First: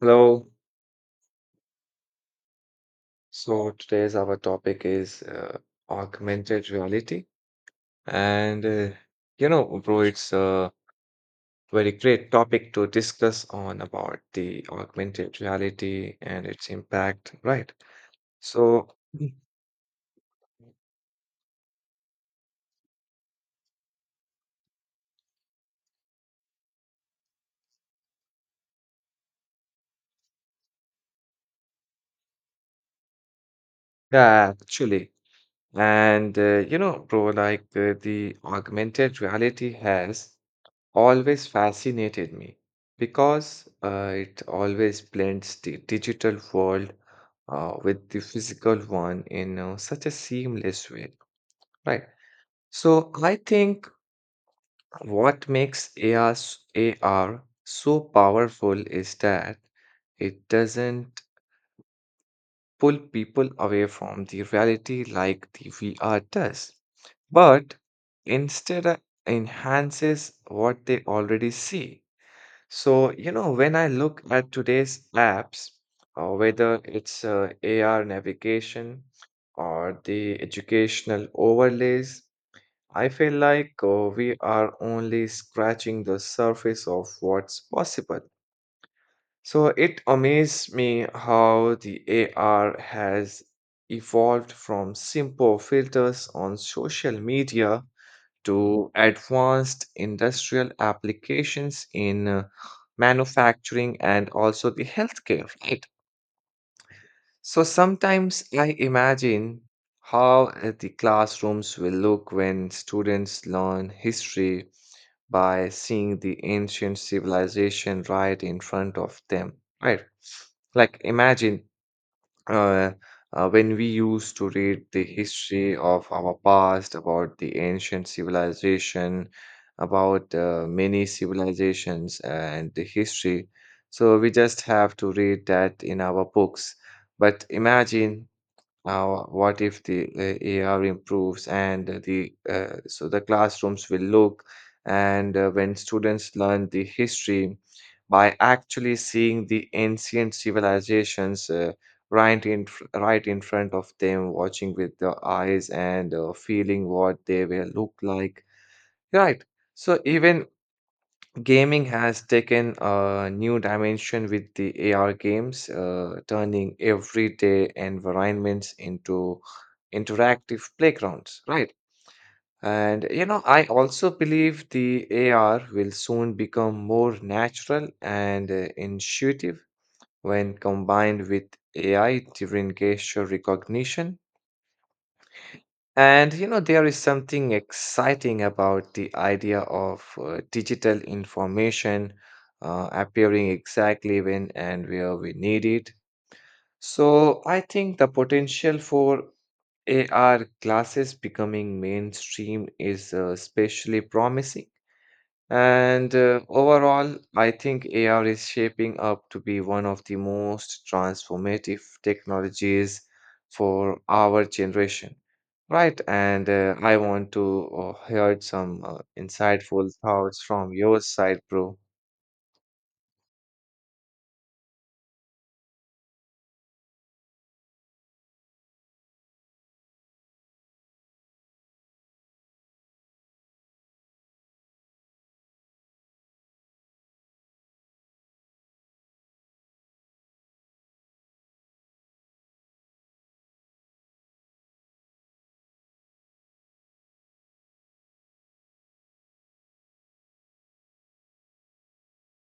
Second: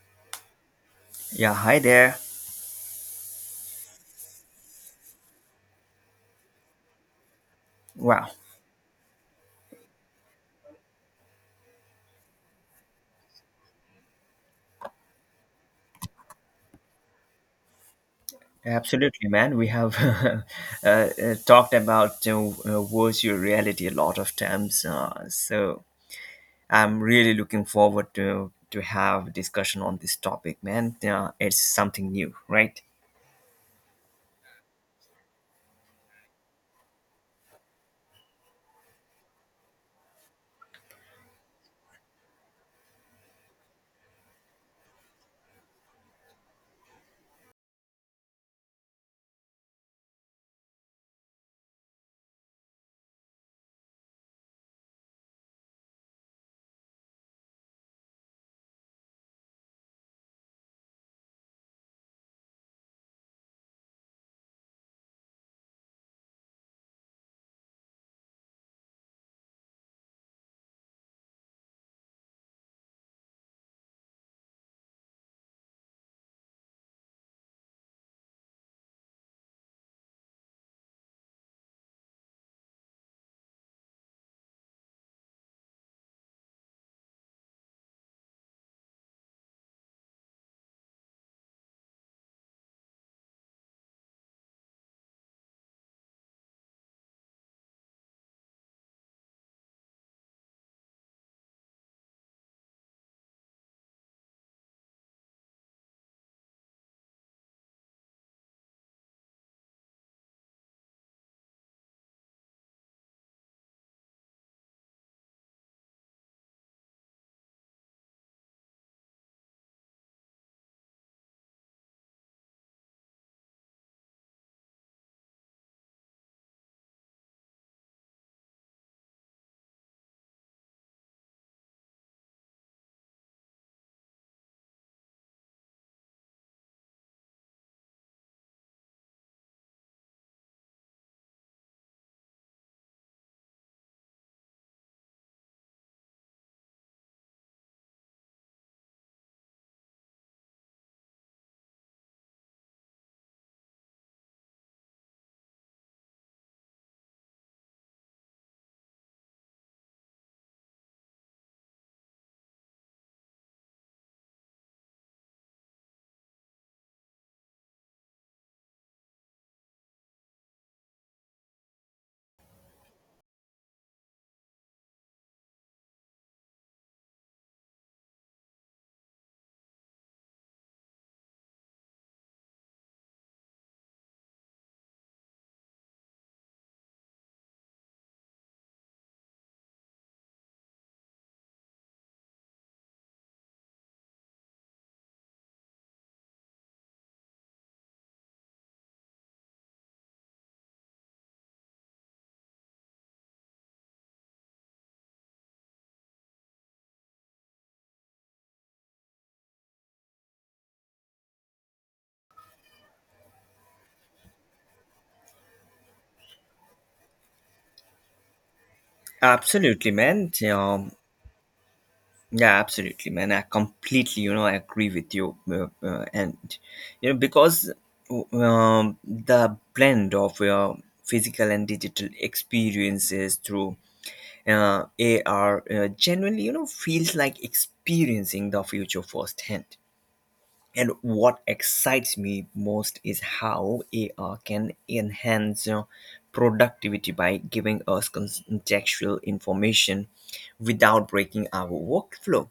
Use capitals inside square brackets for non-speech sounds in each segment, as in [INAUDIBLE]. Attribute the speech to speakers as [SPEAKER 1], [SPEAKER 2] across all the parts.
[SPEAKER 1] Hello.
[SPEAKER 2] Yeah, hi there.
[SPEAKER 1] So today's our topic is augmented reality,
[SPEAKER 2] Wow,
[SPEAKER 1] and you know, bro, it's a very great topic to discuss on about the augmented reality and its impact, right? So
[SPEAKER 2] absolutely,
[SPEAKER 1] Mm.
[SPEAKER 2] man. We have [LAUGHS] talked about virtual reality a lot of times, so I'm really looking forward to have discussion on this topic, man. It's something new, right?
[SPEAKER 1] yeah, actually, and you know, bro, like the augmented reality has always fascinated me because it always blends the digital world with the physical one in such a seamless way, right? So I think what makes AR so powerful is that it doesn't pull people away from the reality like the VR does, but instead enhances what they already see. So, you know, when I look at today's apps, whether it's AR navigation or the educational overlays, I feel like we are only scratching the surface of what's possible. So it amazes me how the AR has evolved from simple filters on social media to advanced industrial applications in manufacturing and also the healthcare, right? So sometimes I imagine how the classrooms will look when students learn history by seeing the ancient civilization right in front of them, right? Like imagine uh, when we used to read the history of our past, about the ancient civilization, about many civilizations and the history. So we just have to read that in our books. But imagine now, what if the AR improves and the so the classrooms will look and when students learn the history by actually seeing the ancient civilizations right in front of them, watching with their eyes and feeling what they will look like. Right. So even gaming has taken a new dimension with the AR games, turning everyday environments into interactive playgrounds, right? And you know, I also believe the AR will soon become more natural and intuitive when combined with AI driven gesture recognition, and you know, there is something exciting about the idea of digital information appearing exactly when and where we need it. So, I think the potential for AR glasses becoming mainstream is especially promising. And overall, I think AR is shaping up to be one of the most transformative technologies for our generation. Right, and I want to hear some
[SPEAKER 2] Absolutely,
[SPEAKER 1] insightful
[SPEAKER 2] man.
[SPEAKER 1] thoughts from
[SPEAKER 2] Yeah,
[SPEAKER 1] your side, bro.
[SPEAKER 2] yeah, absolutely, man. I completely, you know, agree with you, and you know, because the blend of physical and digital experiences through uh, AR genuinely, you know, feels like experiencing the future firsthand. And what excites me most is how AR can enhance productivity by giving us contextual information without breaking our workflow.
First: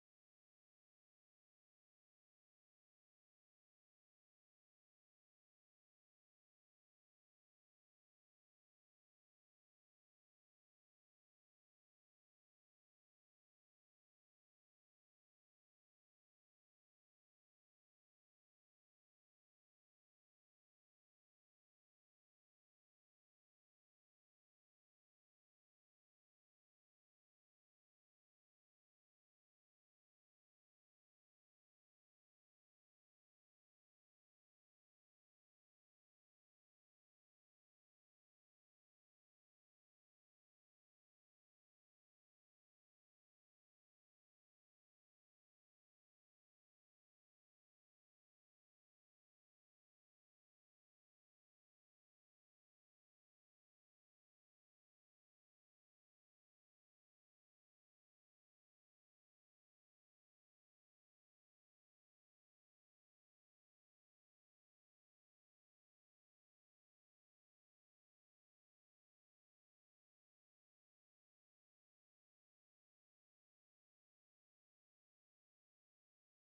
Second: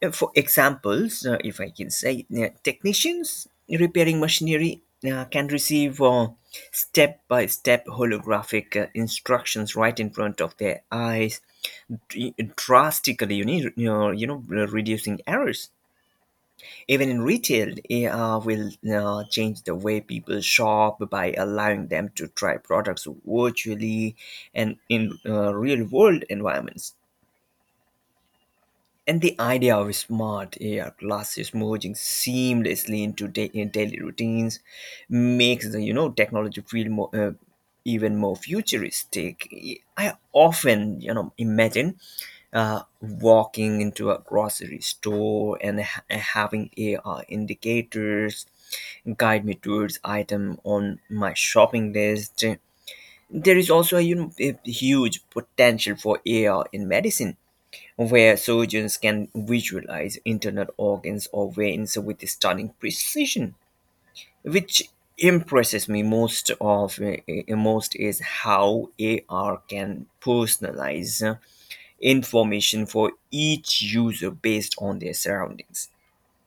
[SPEAKER 2] For examples, if I can say, technicians repairing machinery can receive step by step holographic instructions right in front of their eyes, drastically you need you know reducing errors. Even in retail, AR will change the way people shop by allowing them to try products virtually and in real world environments. And the idea of smart AR glasses merging seamlessly in daily routines makes the, you know, technology feel more even more futuristic. I often, you know, imagine walking into a grocery store and having AR indicators guide me towards item on my shopping list. There is also, a, you know, a huge potential for AR in medicine, where surgeons can visualize internal organs or veins with stunning precision. Which impresses me most is how AR can personalize information for each user based on their surroundings,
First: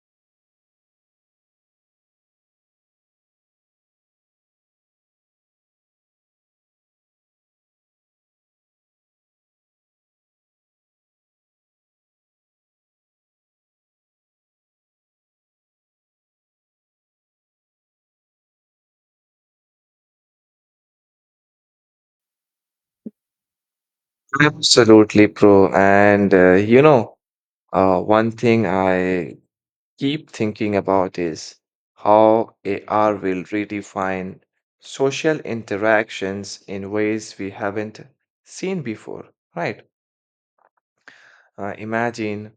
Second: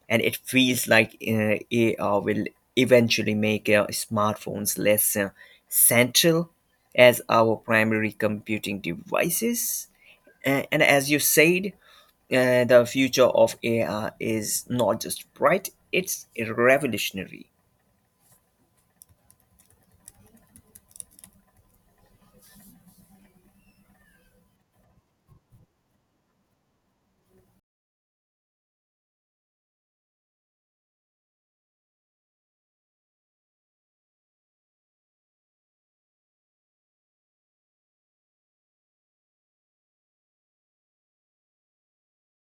[SPEAKER 2] and it feels like AR will eventually make smartphones less central as our primary computing devices. And as you said, the future of AR is not just bright, it's revolutionary.
[SPEAKER 1] Absolutely, bro. And you know, one thing I keep thinking about is how AR will redefine social interactions in ways we haven't seen before, right? Imagine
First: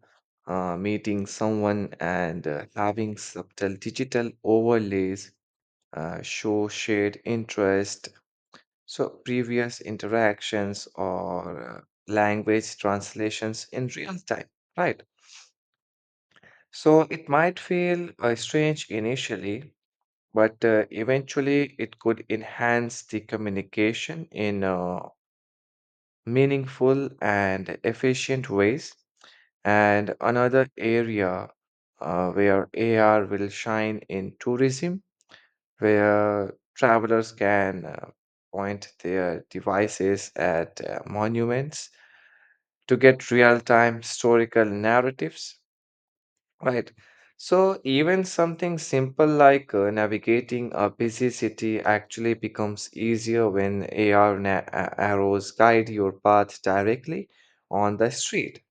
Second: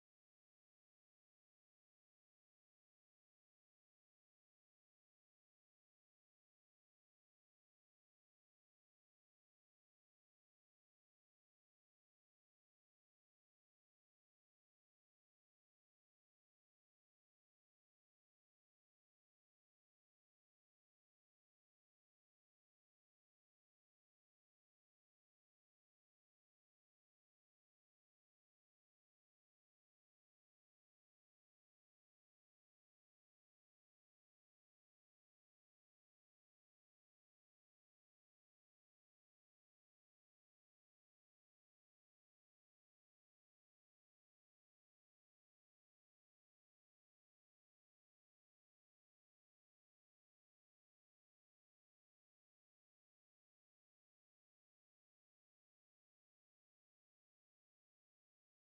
[SPEAKER 1] meeting someone and having subtle digital overlays show shared interest, so previous interactions or language translations in real time, right? So it might feel strange initially, but eventually it could enhance the communication in meaningful and efficient ways. And another area where AR will shine in tourism, where travelers can point their devices at monuments to get real time historical narratives. Right. So even something simple like navigating a busy city actually becomes easier when arrows guide your path directly on the street.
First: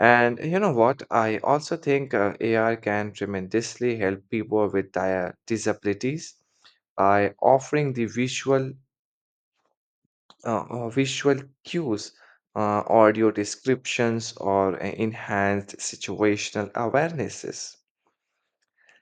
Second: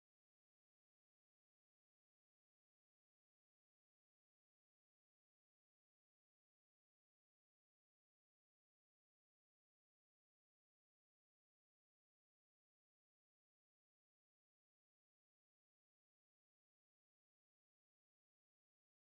[SPEAKER 1] And you know what? I also think AR can tremendously help people with disabilities by offering the visual visual cues, audio descriptions, or enhanced situational awarenesses.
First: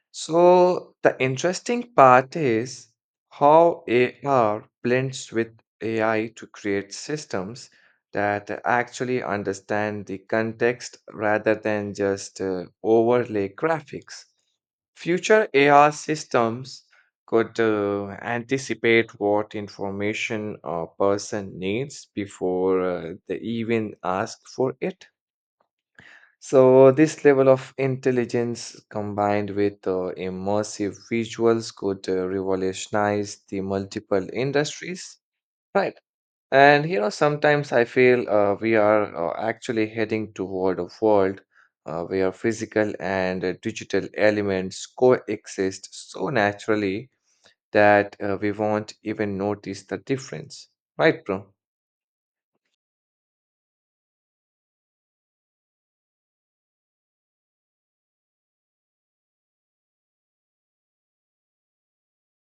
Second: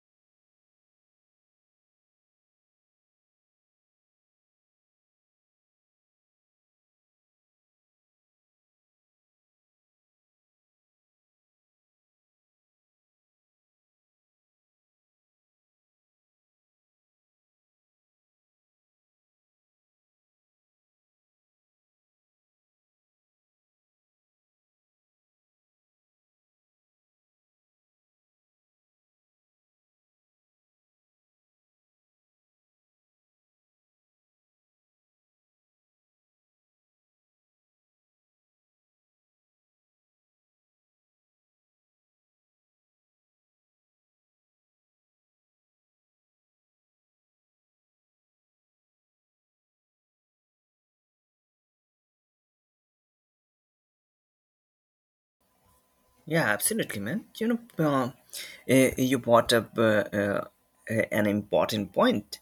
[SPEAKER 1] So, the interesting part is how AR blends with AI to create systems that actually understand the context rather than just overlay graphics. Future AR systems could anticipate what information a person needs before they even ask for it, so this level of intelligence combined with immersive visuals could revolutionize the multiple industries, right? And you know, sometimes I feel we are actually heading toward a world where physical and digital elements coexist so naturally that we won't even notice the difference, right, bro?
[SPEAKER 2] Yeah, absolutely, man. You know, you brought up an important point.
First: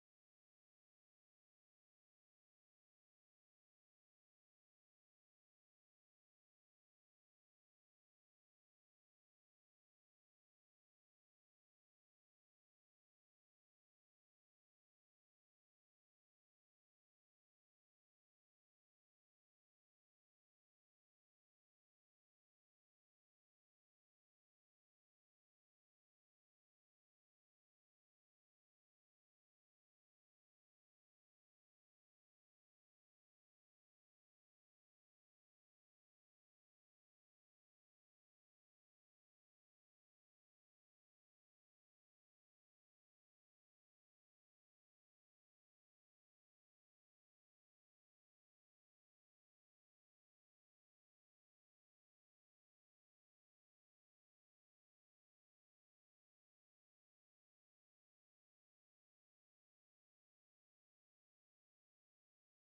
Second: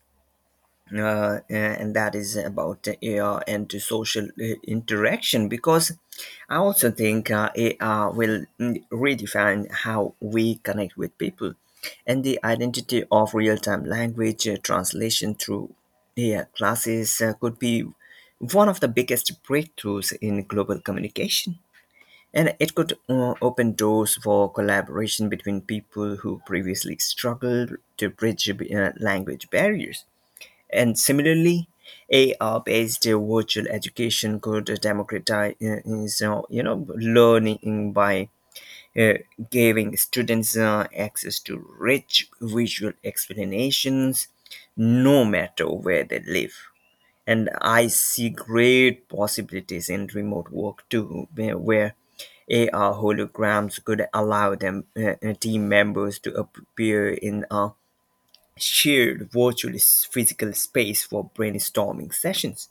[SPEAKER 2] And that is about AR and to social interaction, because I also think AR will, mm, redefine how we connect with people. And the identity of real time language translation through AI classes could be one of the biggest breakthroughs in global communication. And it could open doors for collaboration between people who previously struggled to bridge language barriers. And similarly, AR-based virtual education could democratize, so, you know, learning by uh, giving students access to rich visual explanations, no matter where they live. And I see great possibilities in remote work too, where AR holograms could allow them team members to appear in a shared physical space for brainstorming sessions.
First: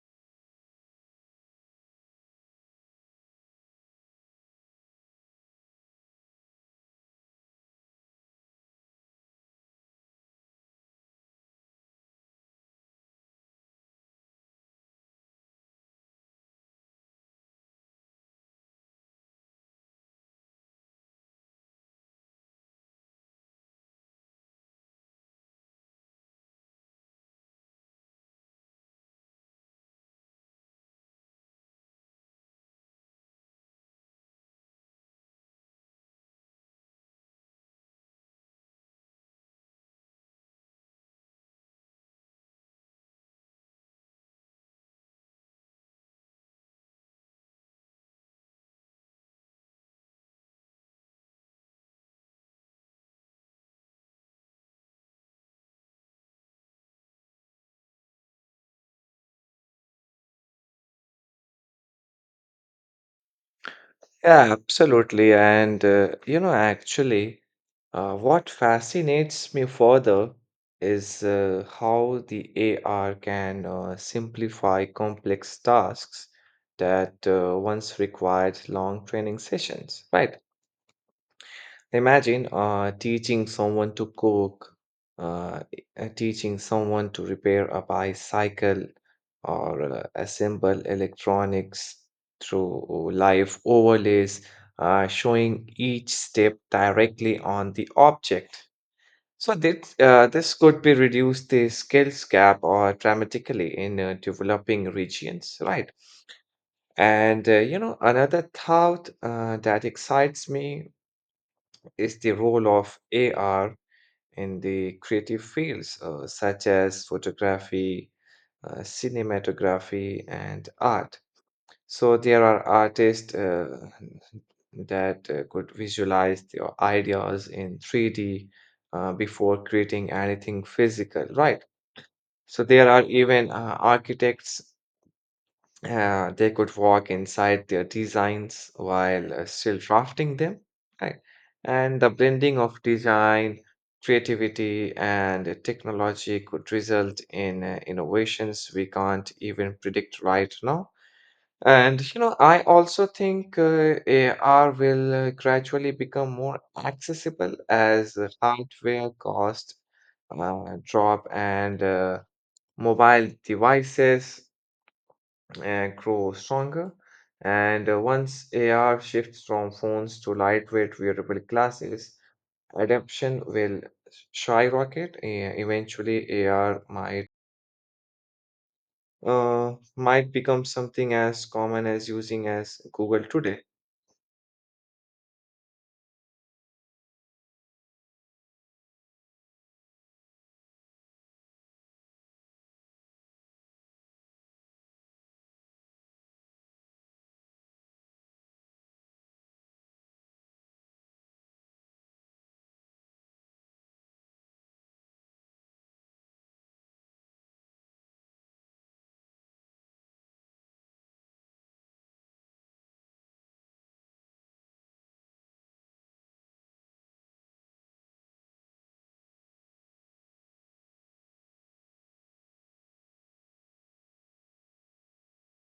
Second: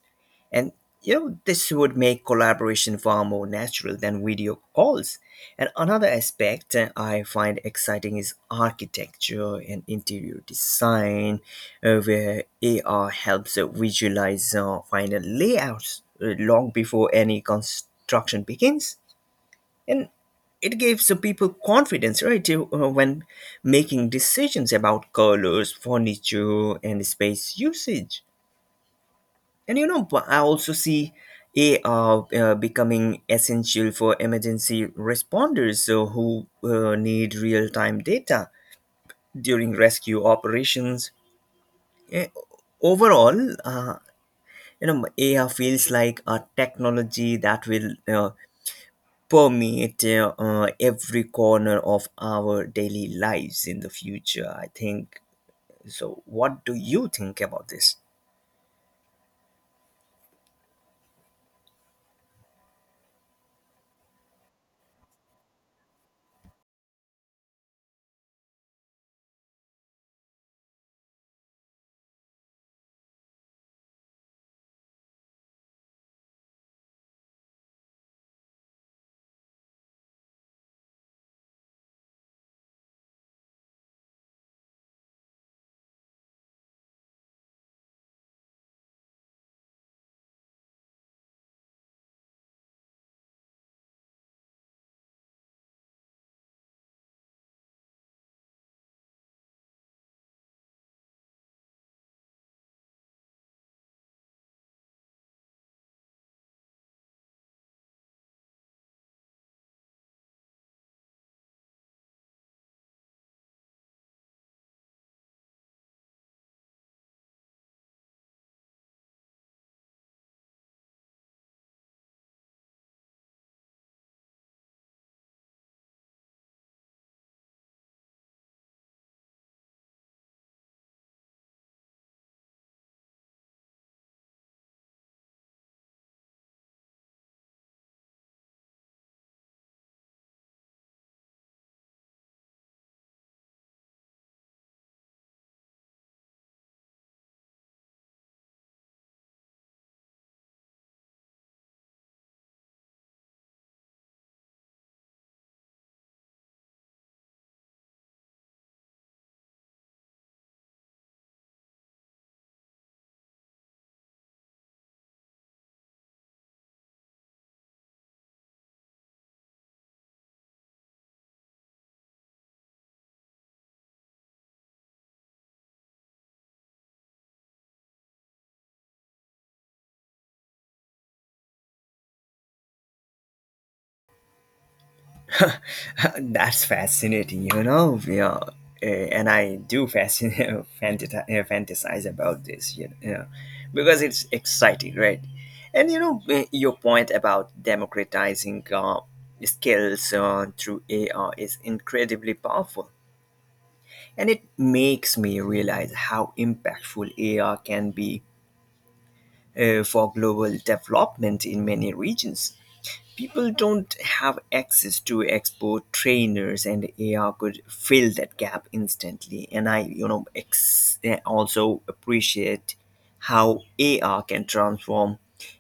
[SPEAKER 2] And you know, this would make collaboration far more natural than video calls. And another aspect I find exciting is architecture and interior design, where AR helps visualize final layouts long before any construction begins, and it gives the people confidence when making decisions about colors, furniture and space usage. And you know, but I also see AR becoming essential for emergency responders, who need real-time data during rescue operations. Eh, Overall, uh, you know, AR feels like a technology that will permeate every corner of our daily lives in the future, I think. So what do you think about this?
[SPEAKER 1] Yeah, absolutely. And, you know, actually, what fascinates me further is how the AR can simplify complex tasks that once required long training sessions, right? Imagine teaching someone to cook, uh, teaching someone to repair a bicycle, or assemble electronics through live overlays, showing each step directly on the object. So this could be reduce the skills gap or dramatically in developing regions, right? And you know, another thought that excites me is the role of AR in the creative fields such as photography, cinematography, and art. So there are artists that could visualize their ideas in 3D before creating anything physical, right? So there are even architects they could walk inside their designs while still drafting them, right? And the blending of design, creativity, and technology could result in innovations we can't even predict right now. And you know, I also think AR will gradually become more accessible as the hardware cost drop and mobile devices grow stronger. And once AR shifts from phones to lightweight wearable glasses, adoption will skyrocket. Eventually, AR might become something as common as using as Google today.
[SPEAKER 2] [LAUGHS] That's fascinating, you know. Yeah. And I do [LAUGHS] fantasize about this, you know. Yeah, because it's exciting, right? And you know, your point about democratizing skills through AR is incredibly powerful, and it makes me realize how impactful AR can be for global development. In many regions, people don't have access to expert trainers, and AR could fill that gap instantly. And I, you know, also appreciate how AR can transform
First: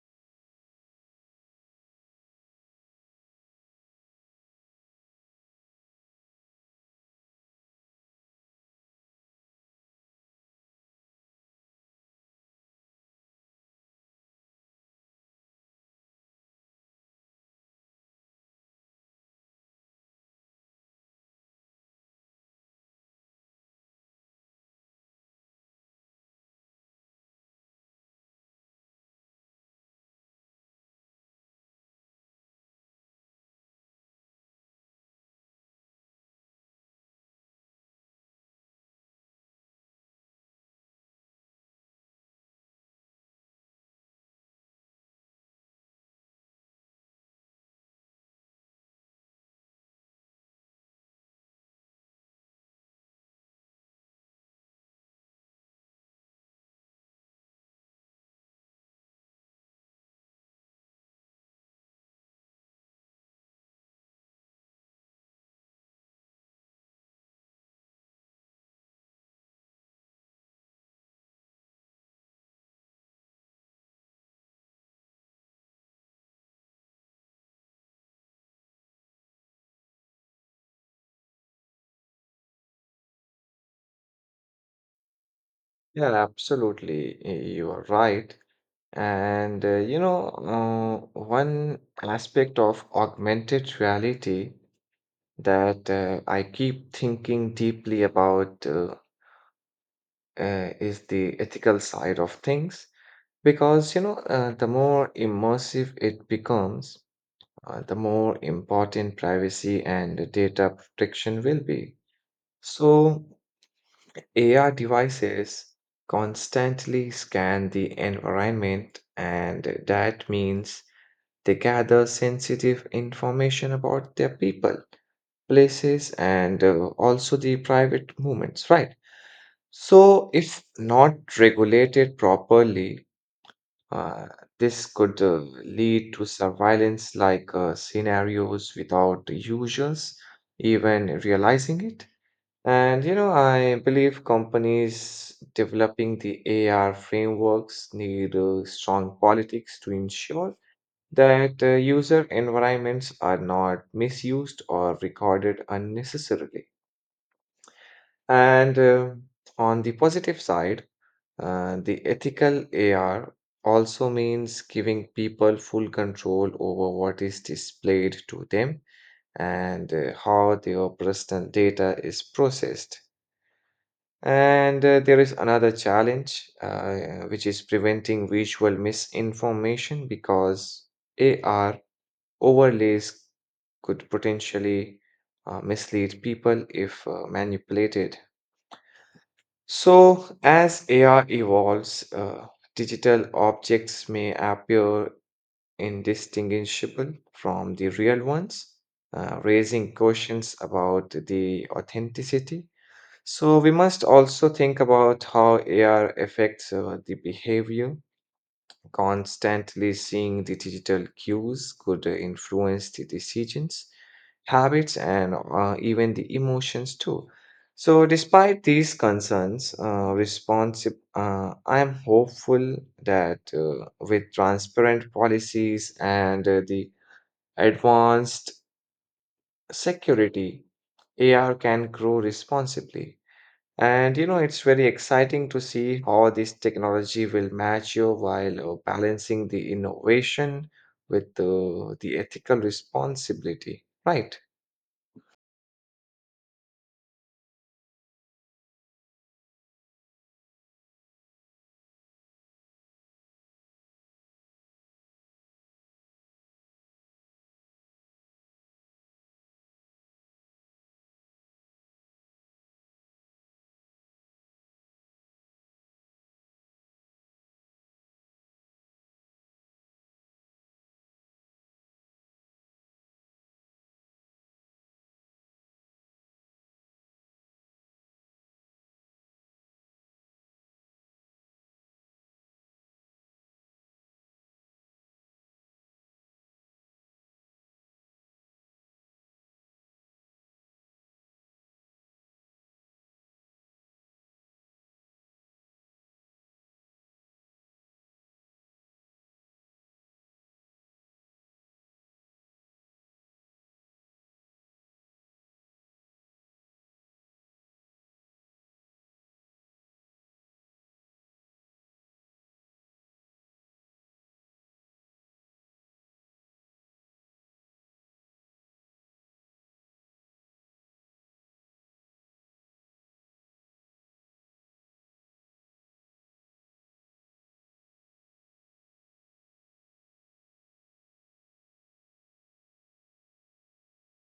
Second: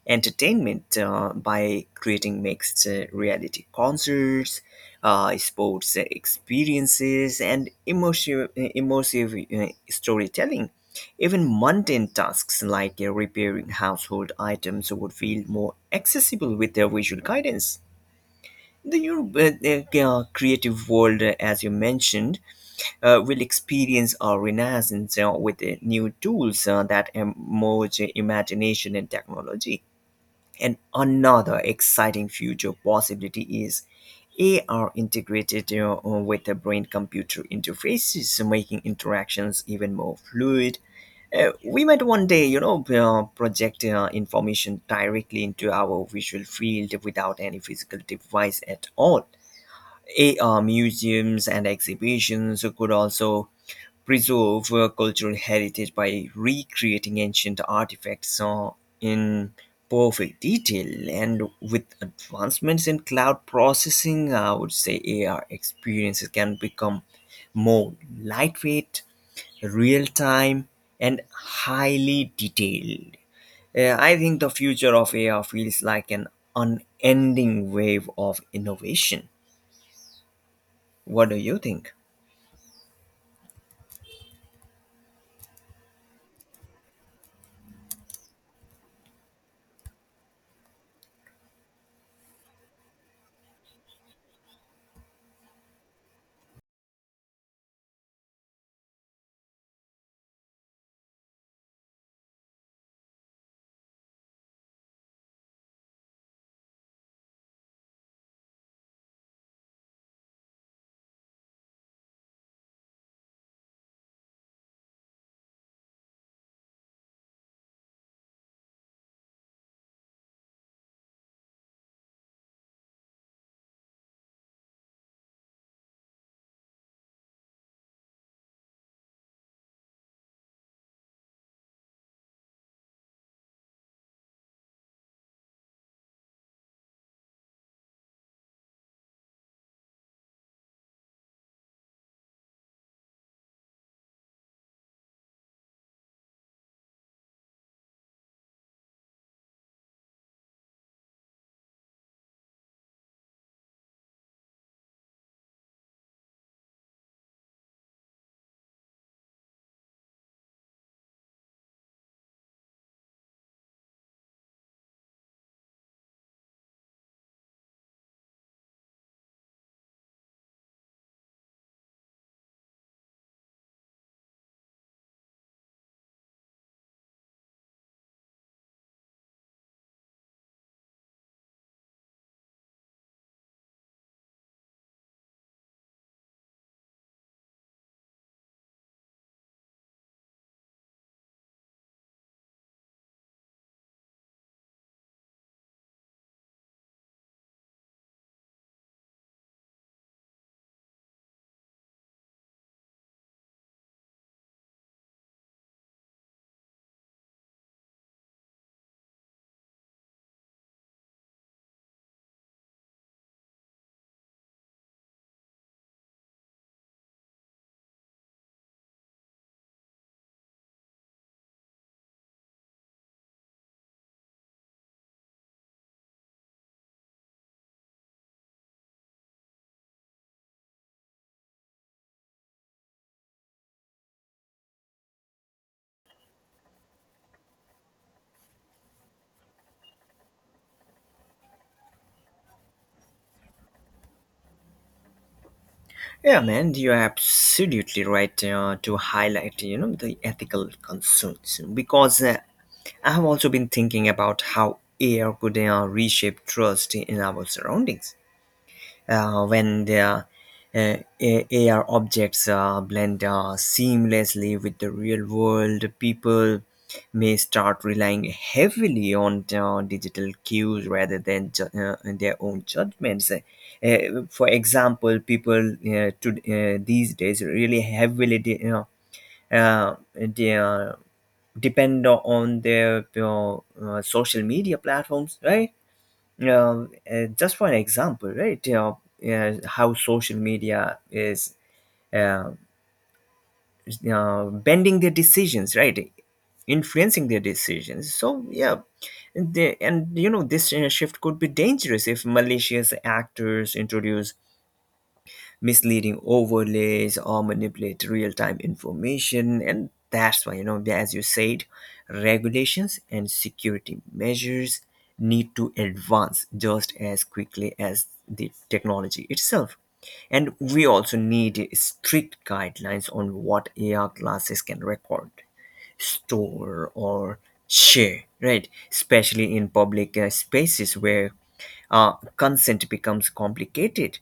[SPEAKER 2] entertainment by creating mixed reality concerts, sports experiences and immersive storytelling. Even mundane tasks like repairing household items would feel more accessible with their visual guidance. The your creative world, as you mentioned, will experience a renaissance with new tools that merge imagination and technology. And another exciting future possibility is AR integrated with the brain computer interfaces, making interactions even more fluid. We might one day, you know, project information directly into our visual field without any physical device at all. AR museums and exhibitions could also preserve cultural heritage by recreating ancient artifacts in perfect detail. And with advancements in cloud processing, I would say AR experiences can become more lightweight, real-time, and highly detailed. I think the future of AR feels like an unending wave of innovation. What do you think?
[SPEAKER 1] Yeah, absolutely, you are right. And you know, one aspect of augmented reality that I keep thinking deeply about is the ethical side of things, because you know the more immersive it becomes, the more important privacy and data protection will be. So AR devices constantly scan the environment, and that means they gather sensitive information about their people, places, and also the private movements, right? So if not regulated properly, Uh, this could lead to surveillance like scenarios without the users even realizing it. And you know, I believe companies developing the AR frameworks need strong politics to ensure that user environments are not misused or recorded unnecessarily. And on the positive side, the ethical AR also means giving people full control over what is displayed to them and how their personal data is processed. And there is another challenge, which is preventing visual misinformation, because AR overlays could potentially mislead people if manipulated. So, as AR evolves, digital objects may appear indistinguishable from the real ones, raising questions about the authenticity. So, we must also think about how AR affects the behavior. Constantly seeing the digital cues could influence the decisions, habits, and even the emotions too. So, despite these concerns, I am hopeful that with transparent policies and the advanced security, AR can grow responsibly. And you know, it's very exciting to see how this technology will mature while balancing the innovation with the ethical responsibility, right?
[SPEAKER 2] Yeah, man, you're absolutely right to highlight, you know, the ethical concerns, because I have also been thinking about how AI could reshape trust in our surroundings. When AR objects blend seamlessly with the real world, people may start relying heavily on digital cues rather than their own judgments. For example, these days really heavily you know, uh, they, uh, depend on their you social media platforms, right? uh, just one example, right? You know, how social media is, uh, you know, bending their decisions, right? Influencing their decisions. So yeah. And you know, this shift could be dangerous if malicious actors introduce misleading overlays or manipulate real-time information. And that's why, you know, as you said, regulations and security measures need to advance just as quickly as the technology itself. And we also need strict guidelines on what AR glasses can record, store, or share, right? Especially in public spaces where consent becomes complicated.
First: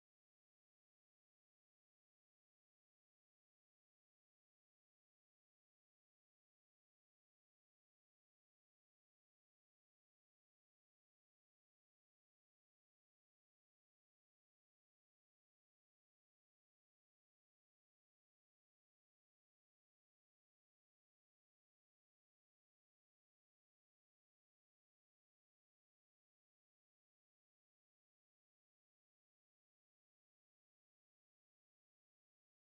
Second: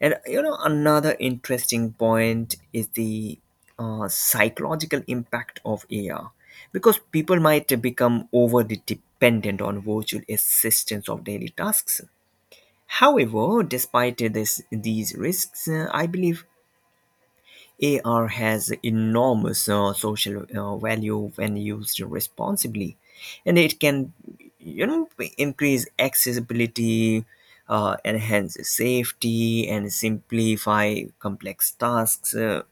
[SPEAKER 2] And you know, another interesting point is the psychological impact of AR, because people might become overly dependent on virtual assistance of daily tasks. However, despite this these risks, I believe AR has enormous social value when used responsibly, and it can, you know, increase accessibility, enhance safety, and simplify complex tasks. uh,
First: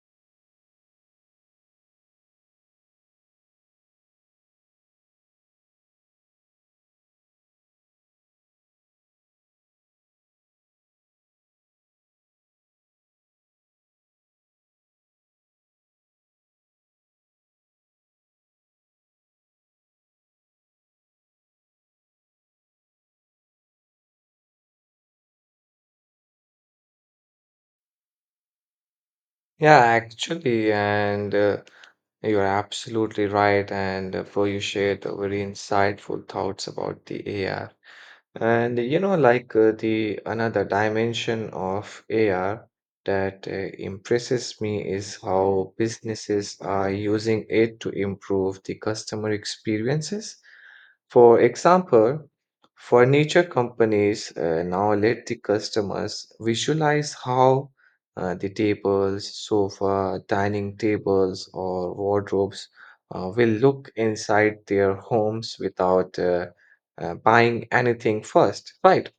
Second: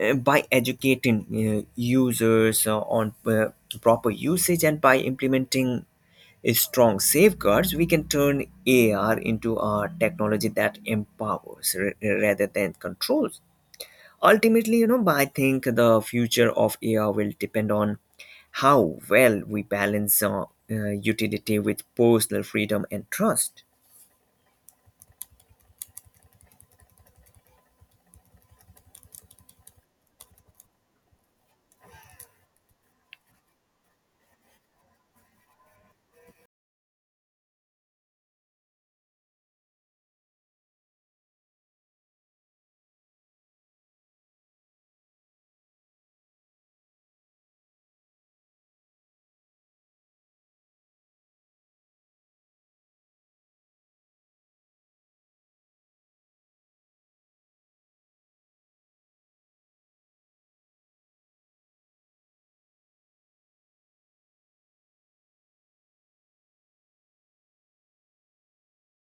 [SPEAKER 2] uh, By educating users on proper usage, and by implementing strong safeguards, we can turn AR into a technology that empowers, rather than controls. Ultimately, you know, but I think the future of AI will depend on how well we balance utility with personal freedom and trust.
[SPEAKER 1] Yeah, actually, and you're absolutely right. And for you shared the very insightful thoughts about the AR. And you know, like the another dimension of AR that impresses me is how businesses are using it to improve the customer experiences. For example, furniture companies now let the customers visualize how the tables, sofa, dining tables, or wardrobes will look inside their homes without buying anything first, right?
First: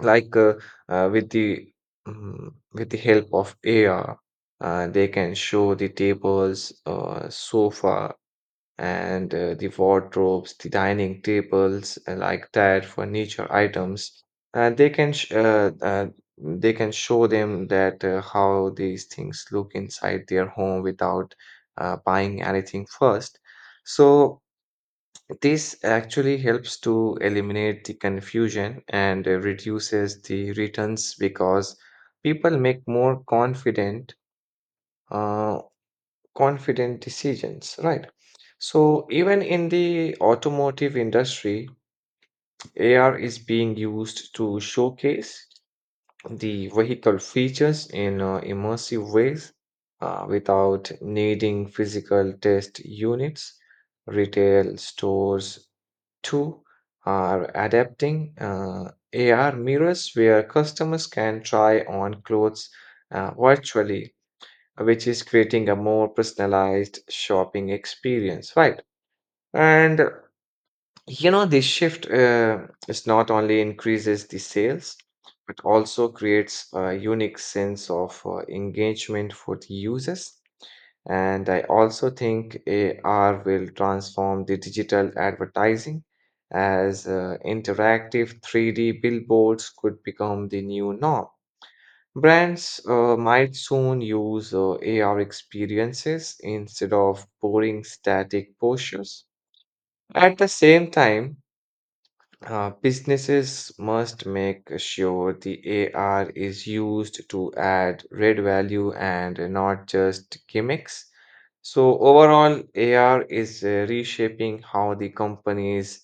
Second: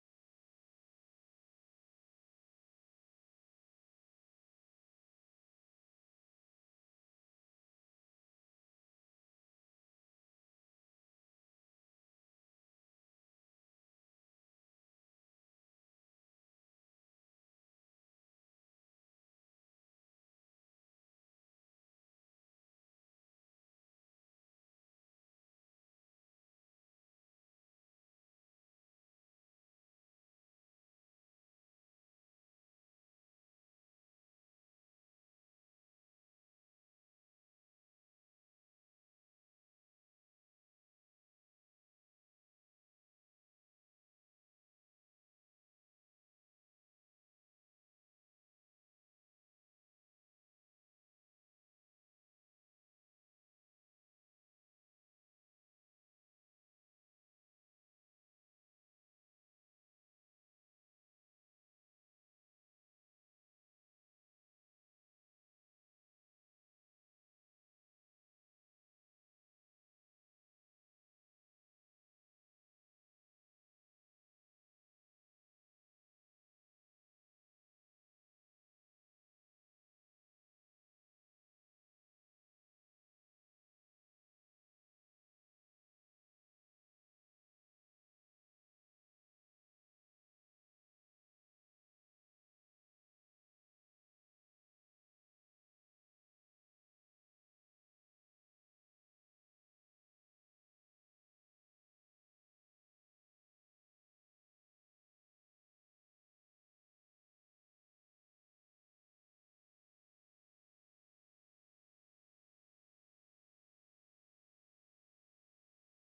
[SPEAKER 1] Like with the with the help of AR, they can show the tables, sofa, and the wardrobes, the dining tables, and like that furniture items. And they can show them that how these things look inside their home without buying anything first. So this actually helps to eliminate the confusion and reduces the returns because people make more uh, confident decisions, right? So even in the automotive industry, AR is being used to showcase the vehicle features in immersive ways without needing physical test units. Retail stores too are adapting AR mirrors where customers can try on clothes virtually, which is creating a more personalized shopping experience, right? And you know, this shift is not only increases the sales, but also creates a unique sense of engagement for the users. And I also think AR will transform the digital advertising as interactive 3D billboards could become the new norm. Brands might soon use AR experiences instead of boring static postures. At the same time, businesses must make sure the AR is used to add real value and not just gimmicks. So, overall, AR is reshaping how the companies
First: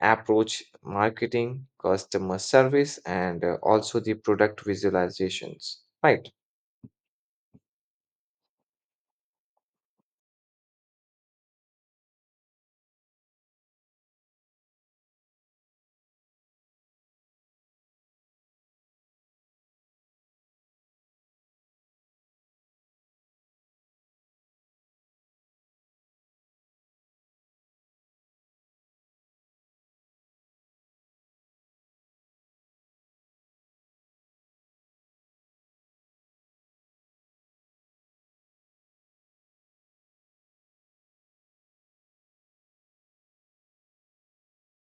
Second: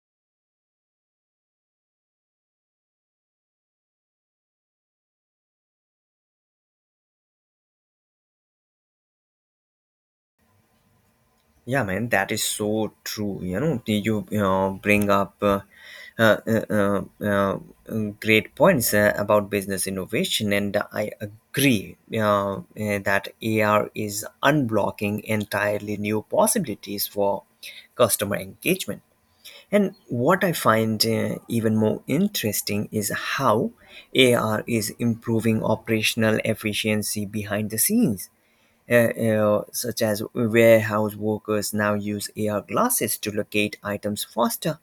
[SPEAKER 1] approach marketing, customer service, and also the product visualizations. Right.
[SPEAKER 2] Yeah, man, that is so true, you know. You bring up uh, uh, uh, great points about business innovation, and I agree that AR is unblocking entirely new possibilities for customer engagement. And what I find even more interesting is how AR is improving operational efficiency behind the scenes. Such as warehouse workers now use AR glasses to locate items faster,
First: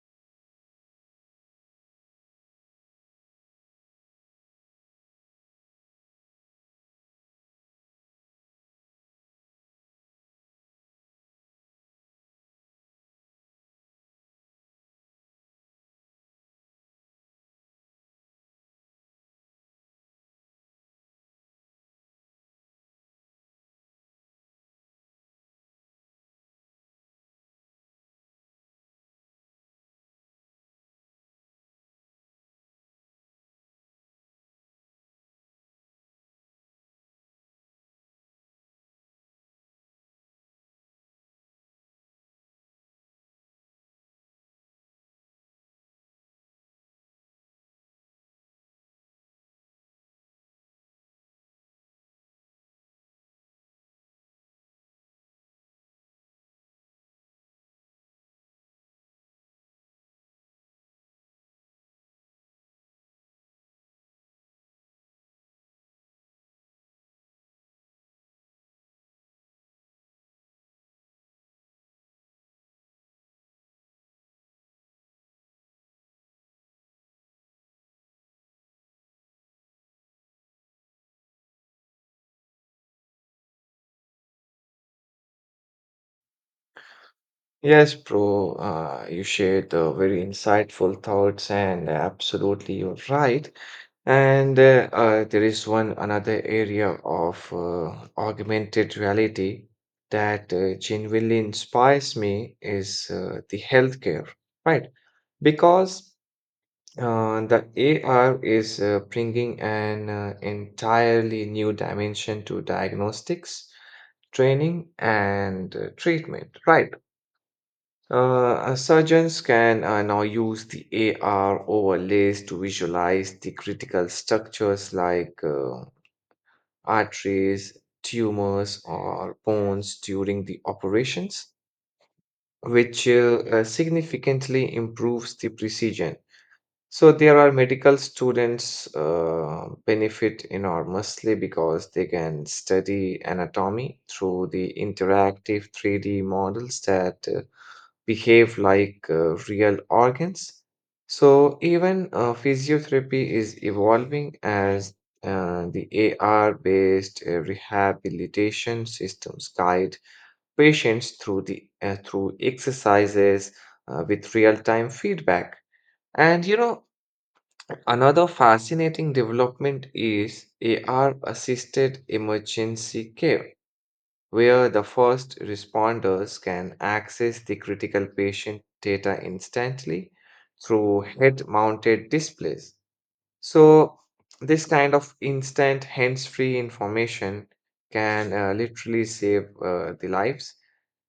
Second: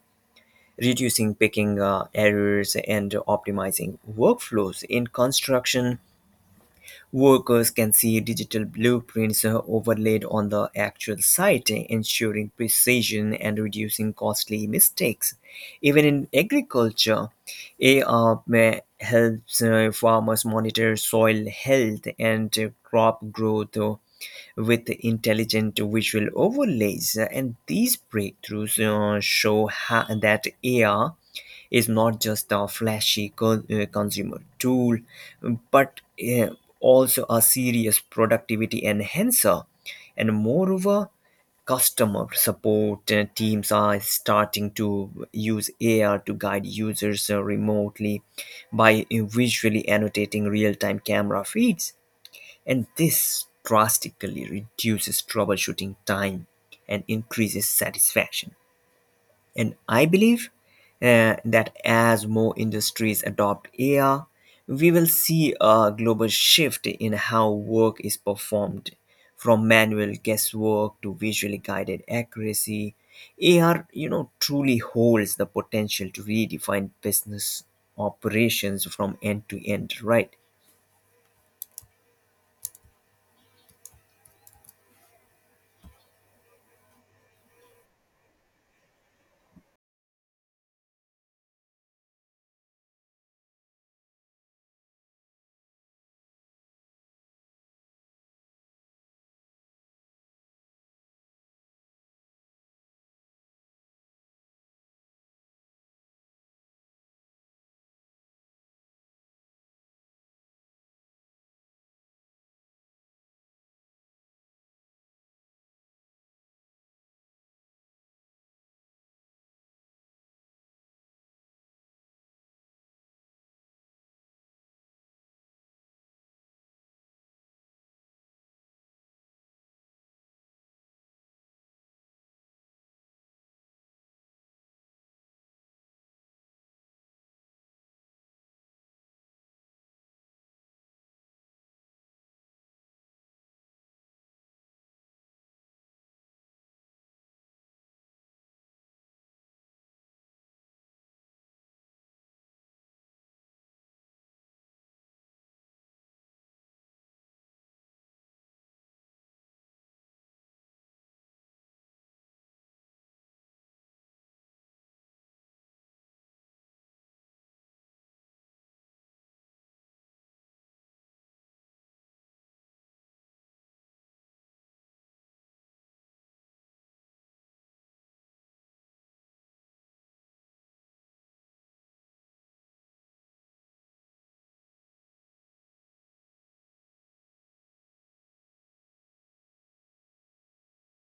[SPEAKER 2] reducing picking errors and optimizing workflows. In construction, workers can see digital blueprints overlaid on the actual site, ensuring precision and reducing costly mistakes. Even in agriculture, AR helps farmers monitor soil health and crop growth with intelligent visual overlays. And these breakthroughs show that AR is not just a flashy consumer tool, but also a serious productivity enhancer. And moreover, customer support teams are starting to use AR to guide users remotely by visually annotating real-time camera feeds, and this drastically reduces troubleshooting time and increases satisfaction. And I believe that as more industries adopt AI, we will see a global shift in how work is performed, from manual guesswork to visually guided accuracy. AR, you know, truly holds the potential to redefine business operations from end to end, right?
[SPEAKER 1] Yes, bro, you shared very insightful thoughts, and absolutely you're right. And there is one another area of augmented reality that genuinely inspires me is the healthcare, right? Because the AR is bringing an entirely new dimension to diagnostics, training, and treatment, right? Surgeons can now use the AR overlays to visualize the critical structures like arteries, tumors, or bones during the operations, which significantly improves the precision. So there are medical students benefit enormously because they can study anatomy through the interactive 3D models that behave like real organs. So even physiotherapy is evolving as the AR-based rehabilitation systems guide patients through the through exercises with real-time feedback. And you know, another fascinating development is AR-assisted emergency care where the first responders can access the critical patient data instantly through head mounted displays. So, this kind of instant hands-free information can literally save the lives,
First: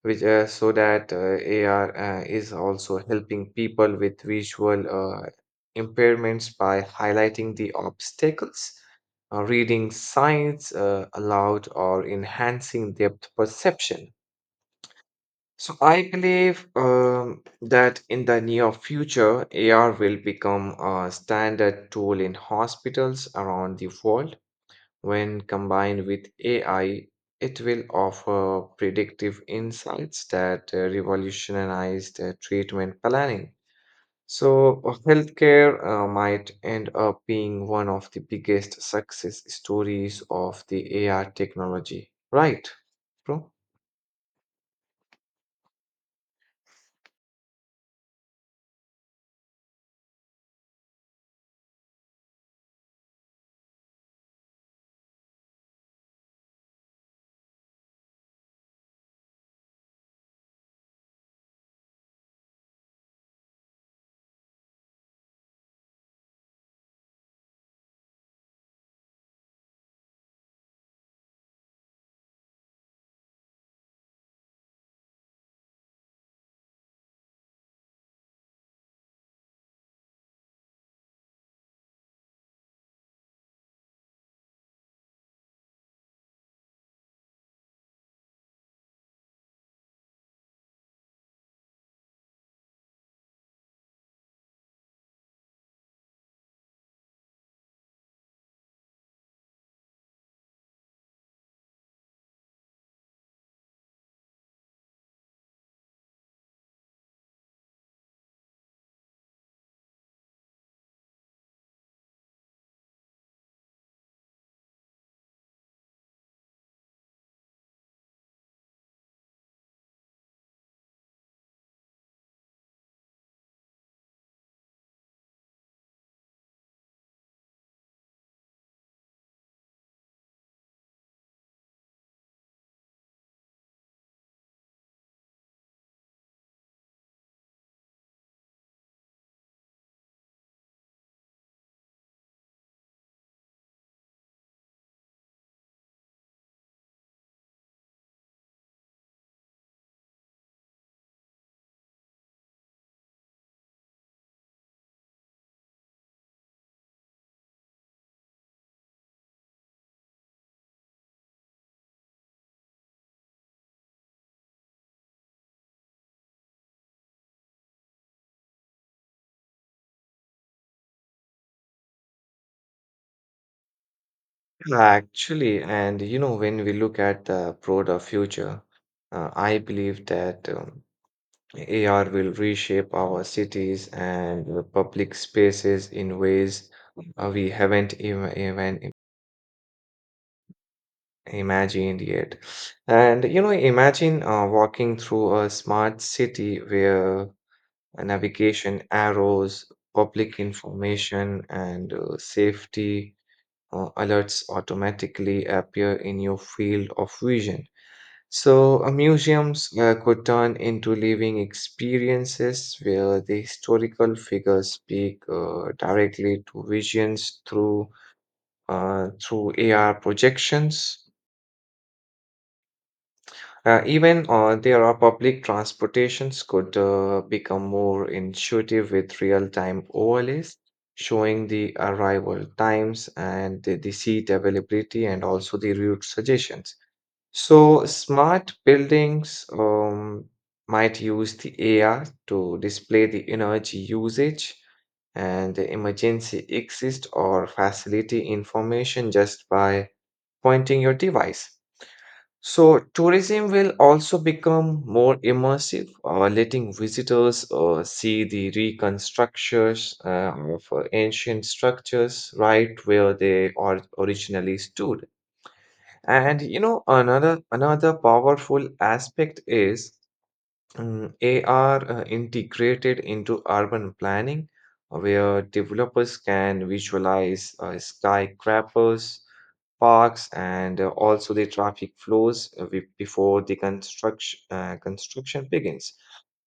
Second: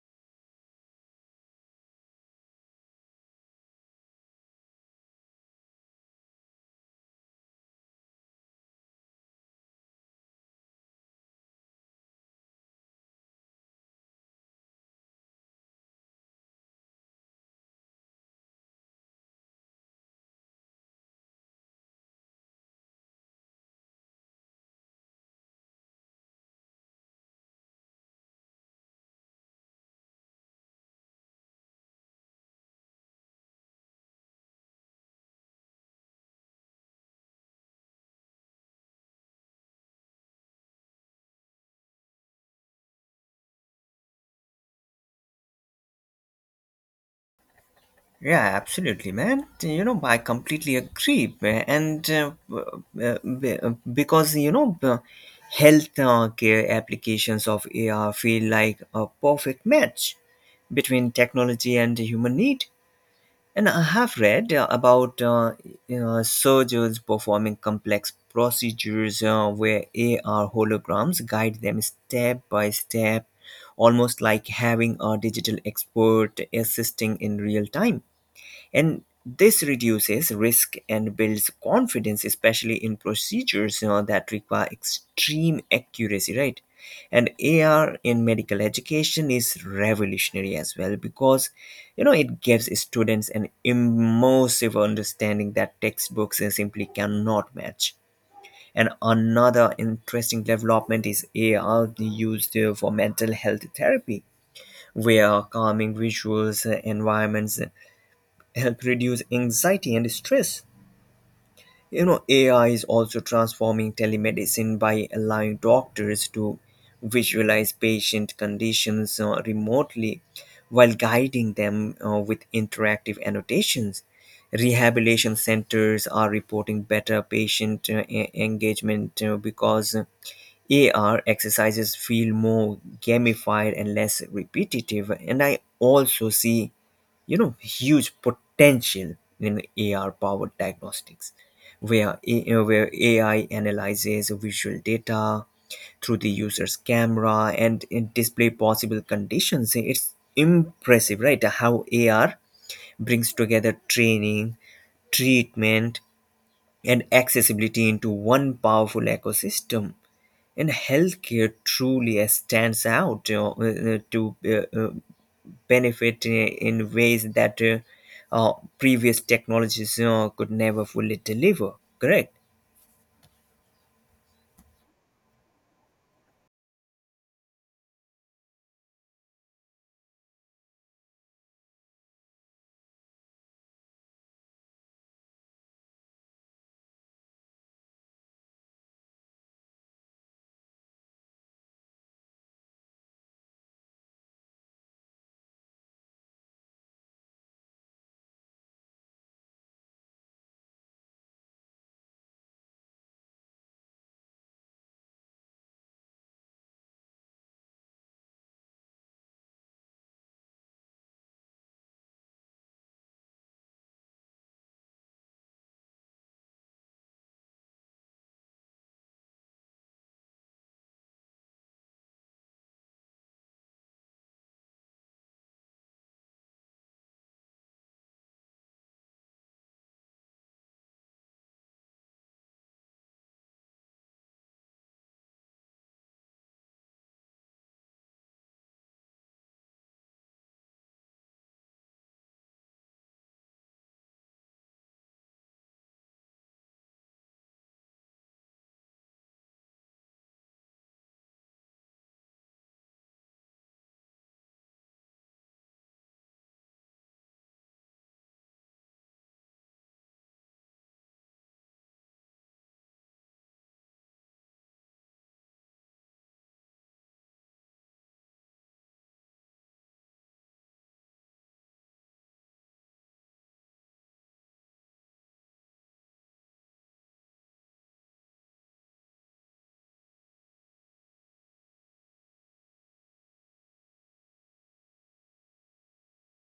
[SPEAKER 1] which so that AR is also helping people with visual uh, impairments by highlighting the obstacles, reading signs aloud, or enhancing depth perception. So I believe that in the near future, AR will become a standard tool in hospitals around the world. When combined with AI, it will offer predictive insights that revolutionize the treatment planning. So healthcare might end up being one of the biggest success stories of the AR technology, right, bro?
[SPEAKER 2] Yeah, absolutely, man. You know, I completely agree. And because, you know, the health care applications of AR feel like a perfect match between technology and human need. And I have read about you surgeons performing complex procedures where AR holograms guide them step by step, almost like having a digital expert assisting in real time, and this reduces risk and builds confidence, especially in procedures, you know, that require extreme accuracy, right? And AR in medical education is revolutionary as well, because you know, it gives students an immersive understanding that textbooks simply cannot match. And another interesting development is AR used for mental health therapy, where calming visuals, environments, help reduce anxiety and stress. You know, AI is also transforming telemedicine by allowing doctors to visualize patient conditions remotely while guiding them with interactive annotations. Rehabilitation centers are reporting better patient engagement because AR exercises feel more gamified and less repetitive. And I also see huge potential in AR powered diagnostics where AI analyzes visual data through the user's camera and display possible conditions. It's impressive, right, how AR brings together training, treatment, and accessibility into one powerful ecosystem, and healthcare truly stands out, you know, to benefit in ways that previous technologies could never fully deliver. Correct?
[SPEAKER 1] Actually, and you know, when we look at the broader future, I believe that AR will reshape our cities and public spaces in ways we haven't even imagined yet. And you know, imagine walking through a smart city where navigation arrows, public information, and safety alerts automatically appear in your field of vision. So, museums could turn into living experiences where the historical figures speak directly to visions through AR projections. Even there are public transportations could become more intuitive with real-time overlays, showing the arrival times and the seat availability and also the route suggestions. So smart buildings might use the AI to display the energy usage and the emergency exit or facility information just by pointing your device. So tourism will also become more immersive, letting visitors see the reconstructions of ancient structures right where they originally stood. And you know, another powerful aspect is AR integrated into urban planning, where developers can visualize skyscrapers, parks, and also the traffic flows before the construction begins.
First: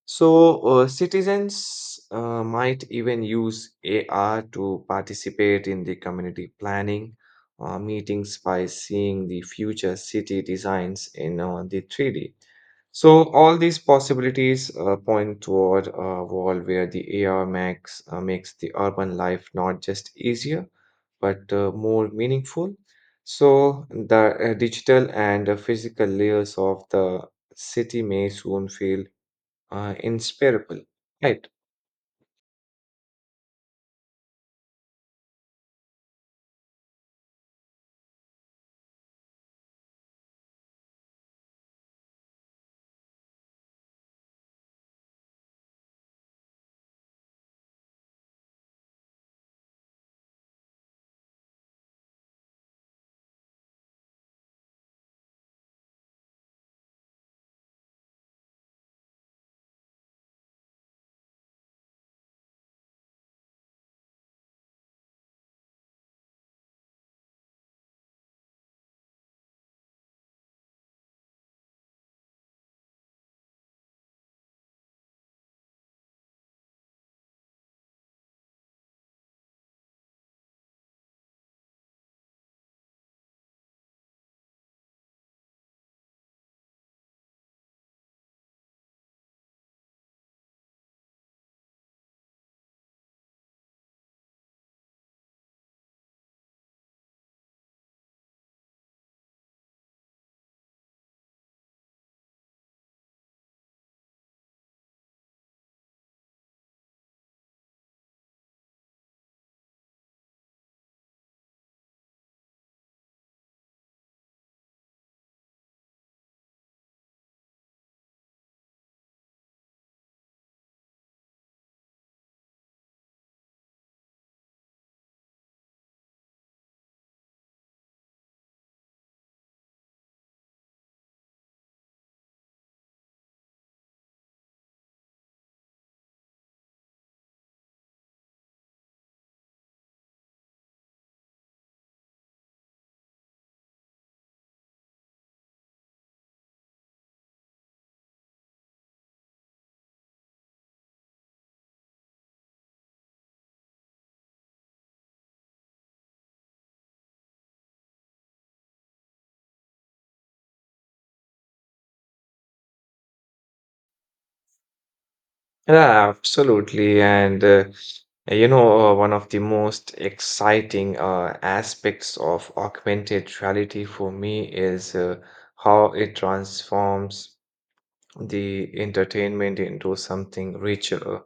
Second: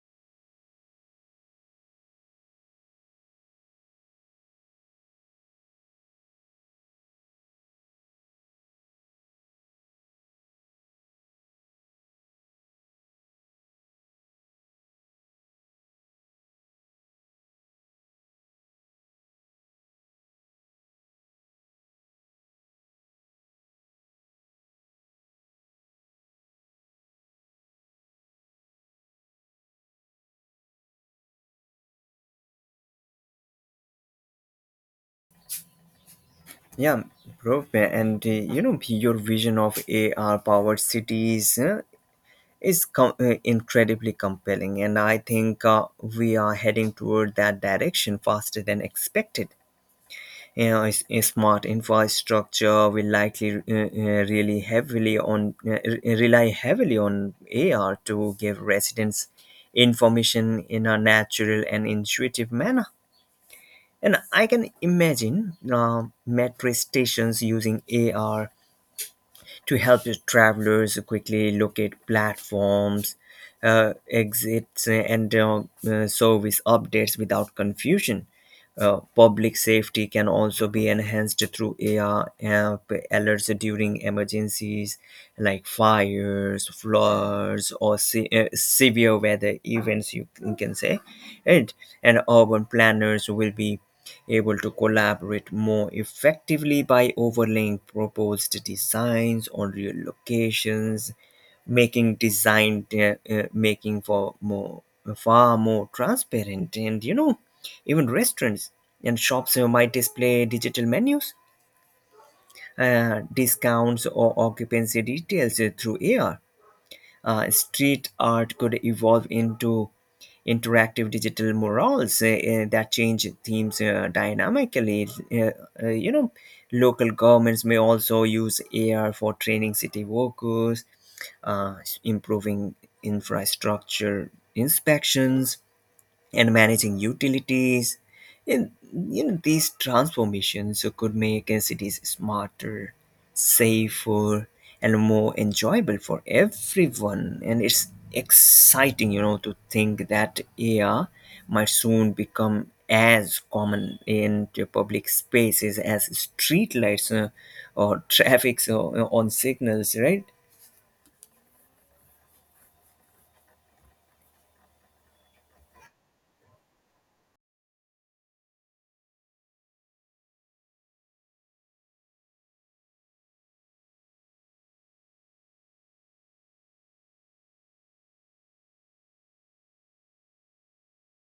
[SPEAKER 1] So, citizens might even use AR to participate in the community planning meetings by seeing the future city designs in the 3D. So, all these possibilities point toward a world where the AR makes the urban life not just easier, but more meaningful. So, the digital and physical layers of the city may soon feel inspirable. Right.
[SPEAKER 2] Yeah, bro. Your vision of AR powered cities is incredibly compelling, and I think we are heading toward that direction faster than expected. A smart infrastructure will likely really heavily on rely heavily on AR to give residents information in a natural and intuitive manner. And I can imagine metro stations using AR to help the travelers quickly locate platforms, exits, and service updates without confusion. Public safety can also be enhanced through AR app alerts during emergencies like fires, floods, or severe weather events, you can say. And, and urban planners will be able to collaborate more effectively by overlaying proposed designs on real locations, making design making for more far more transparent. And, you know, even restaurants and shops might display digital menus, discounts, or occupancy details through ar. Street art could evolve into interactive digital murals, that change themes dynamically. Uh, you know, Local governments may also use AR for training city workers, uh, improving infrastructure inspections and managing utilities. And, you know, these transformations could make cities smarter, safer, and more enjoyable for everyone. And it's exciting, you know, to think that AR might soon become as common in the public spaces as streetlights or [LAUGHS] traffic so, on signals, right?
[SPEAKER 1] Yeah, absolutely. And you know, one of the most exciting aspects of augmented reality for me is how it transforms the entertainment into something richer,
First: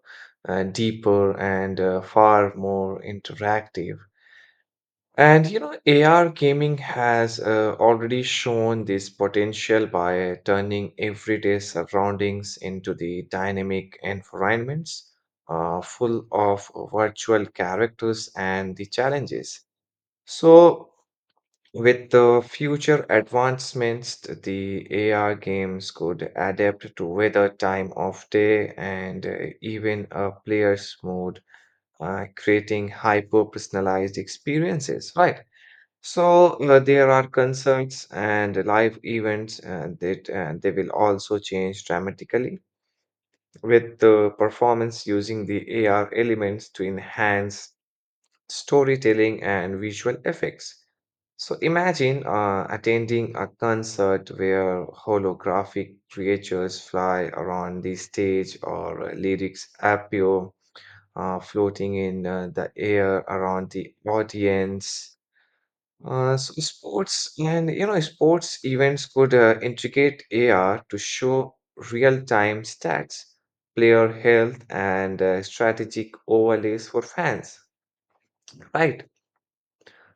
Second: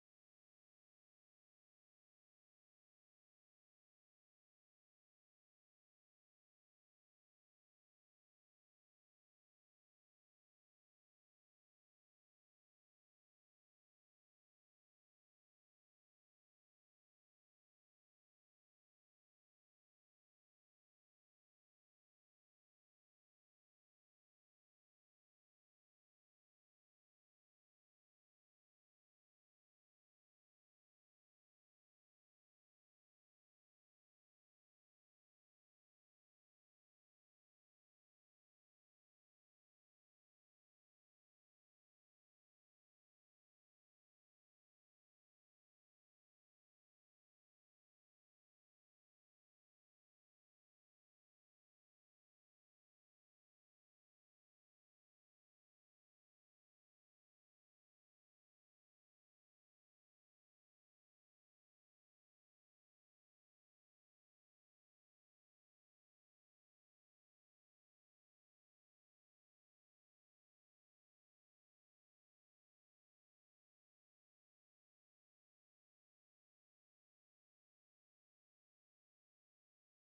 [SPEAKER 1] deeper, and far more interactive. And you know, AR gaming has already shown this potential by turning everyday surroundings into the dynamic environments full of virtual characters and the challenges. So, with the future advancements, the AR games could adapt to weather, time of day, and even a player's mood, creating hyper personalized experiences, right? So there are concerts and live events that they will also change dramatically with the performance using the AR elements to enhance storytelling and visual effects. So imagine attending a concert where holographic creatures fly around the stage or lyrics appear floating in the air around the audience. So sports and you know sports events could integrate AR to show real-time stats, player health, and strategic overlays for fans. Right?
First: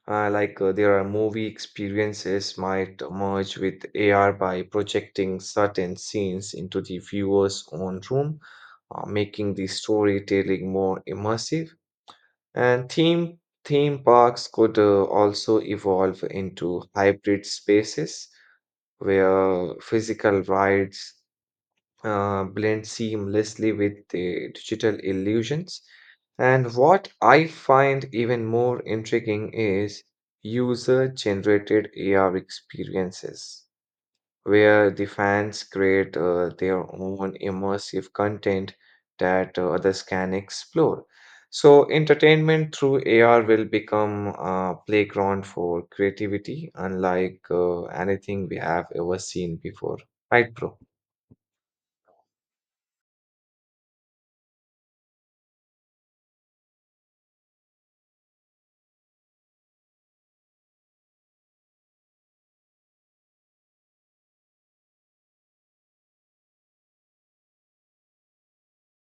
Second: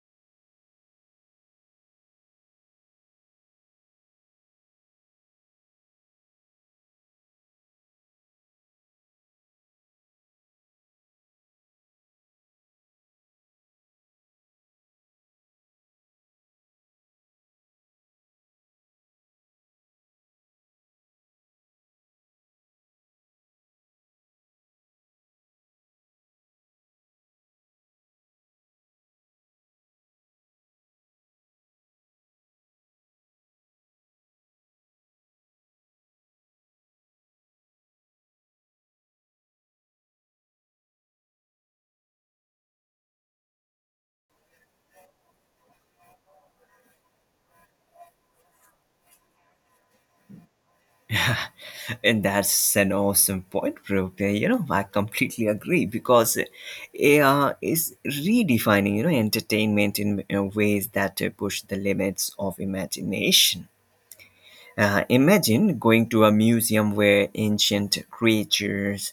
[SPEAKER 1] Like there are movie experiences might merge with AR by projecting certain scenes into the viewer's own room, making the storytelling more immersive. And theme parks could also evolve into hybrid spaces where physical rides blend seamlessly with the digital illusions. And what I find even more intriguing is user-generated AR experiences where the fans create their own immersive content that others can explore. So, entertainment through AR will become a playground for creativity, unlike anything we have ever seen before. Right, bro?
[SPEAKER 2] And that's an awesome point, bro. You know, I completely agree because AR is redefining, you know, entertainment in ways that push the limits of imagination. Imagine going to a museum where ancient creatures,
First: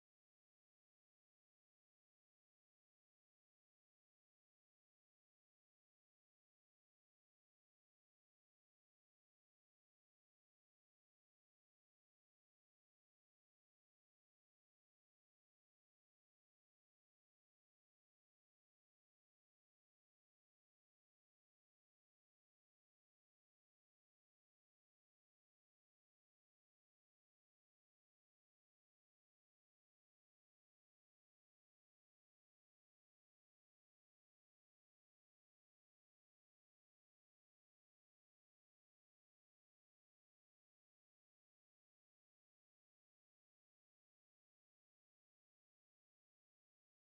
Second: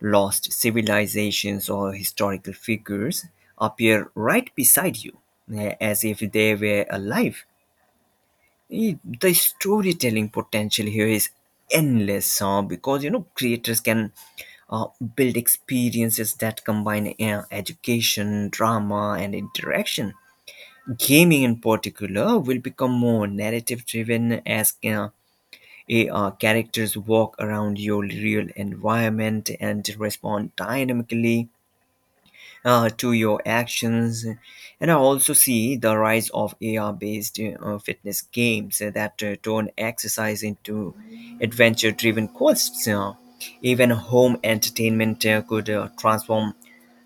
[SPEAKER 2] lost civilizations, or historical figures appear right beside you as if they were alive. The storytelling potential here is endless because, you know, creators can uh, build experiences that combine education, drama, and interaction. Gaming in particular will become more narrative driven as characters walk around your real environment and respond dynamically to your actions. And I also see the rise of AR based fitness games that turn exercise into adventure driven quests. Even home entertainment could transform,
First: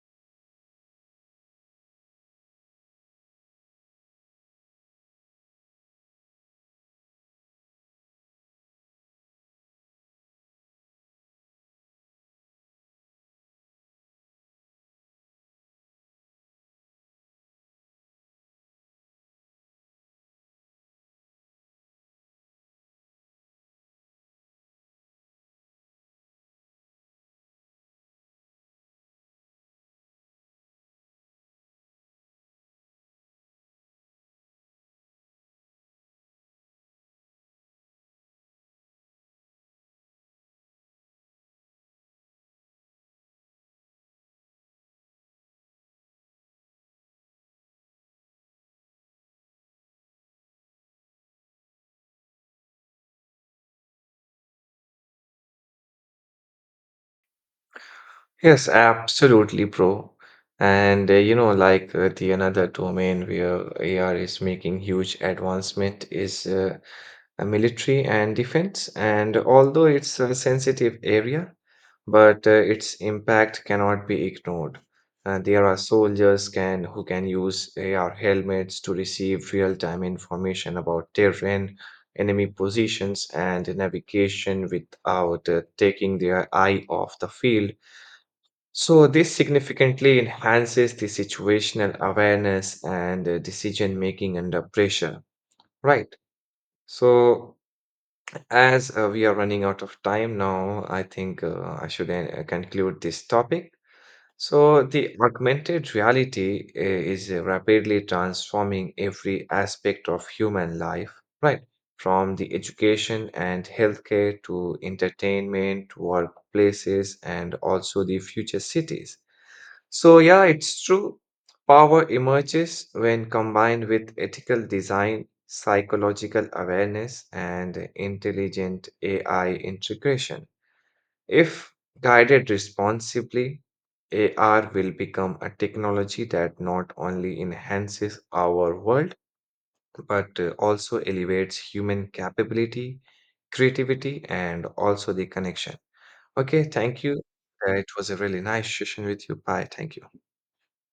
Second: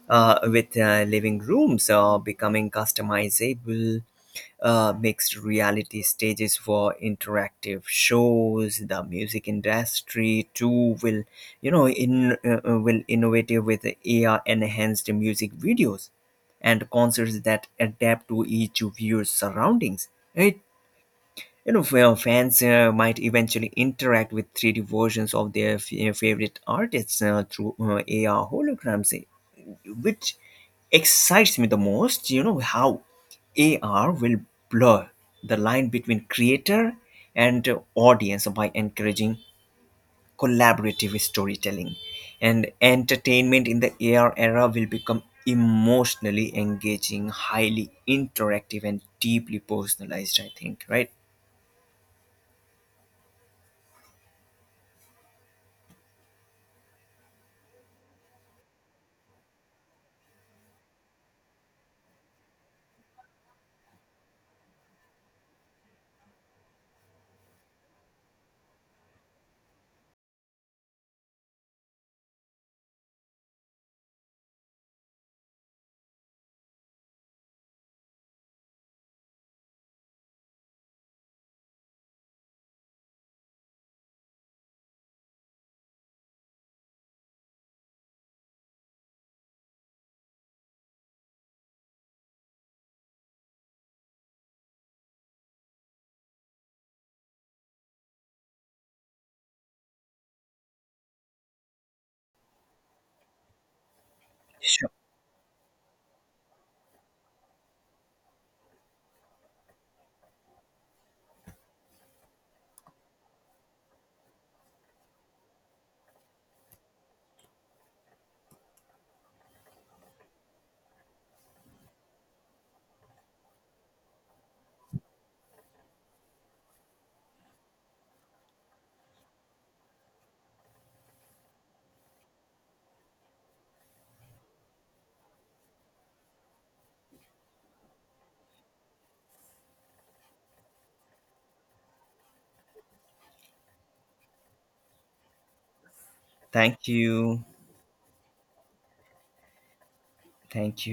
[SPEAKER 2] with living rooms becoming customizable mixed reality stages for interactive shows. The music industry too will, you know in will innovative with ar enhanced music videos and concerts that adapt to each viewer's surroundings. It you know, fa- Fans might eventually interact with 3D versions of their favorite artists through AR holograms, which excites me the most. You know how AR will blur the line between creator and audience by encouraging collaborative storytelling, and entertainment in the AR era will become emotionally engaging, highly interactive, and deeply personalized. I think, right?
[SPEAKER 1] Yes, absolutely, bro. And you know, like the another domain where AR is making huge advancement is military and defense. And although it's a sensitive area, but its impact cannot be ignored. There are soldiers can who can use AR helmets to receive real-time information about terrain, enemy positions, and navigation without taking their eye off the field. So this significantly enhances the situational awareness and decision making under pressure, right? So as we are running out of time now, I think I should conclude this topic. So,
[SPEAKER 2] Sure.
[SPEAKER 1] the augmented reality is rapidly transforming every aspect of human life, right? From the education and healthcare to entertainment, workplaces, and also the future cities. So, yeah, it's true. Power emerges when combined with ethical design, psychological awareness, and intelligent AI integration. If guided responsibly, AR will become a technology that not only enhances our world but also elevates human capability, creativity, and also the connection. Okay,
[SPEAKER 2] Thank
[SPEAKER 1] thank you.
[SPEAKER 2] you.
[SPEAKER 1] It was a really nice session with you. Bye. Thank you.
[SPEAKER 2] Thank you.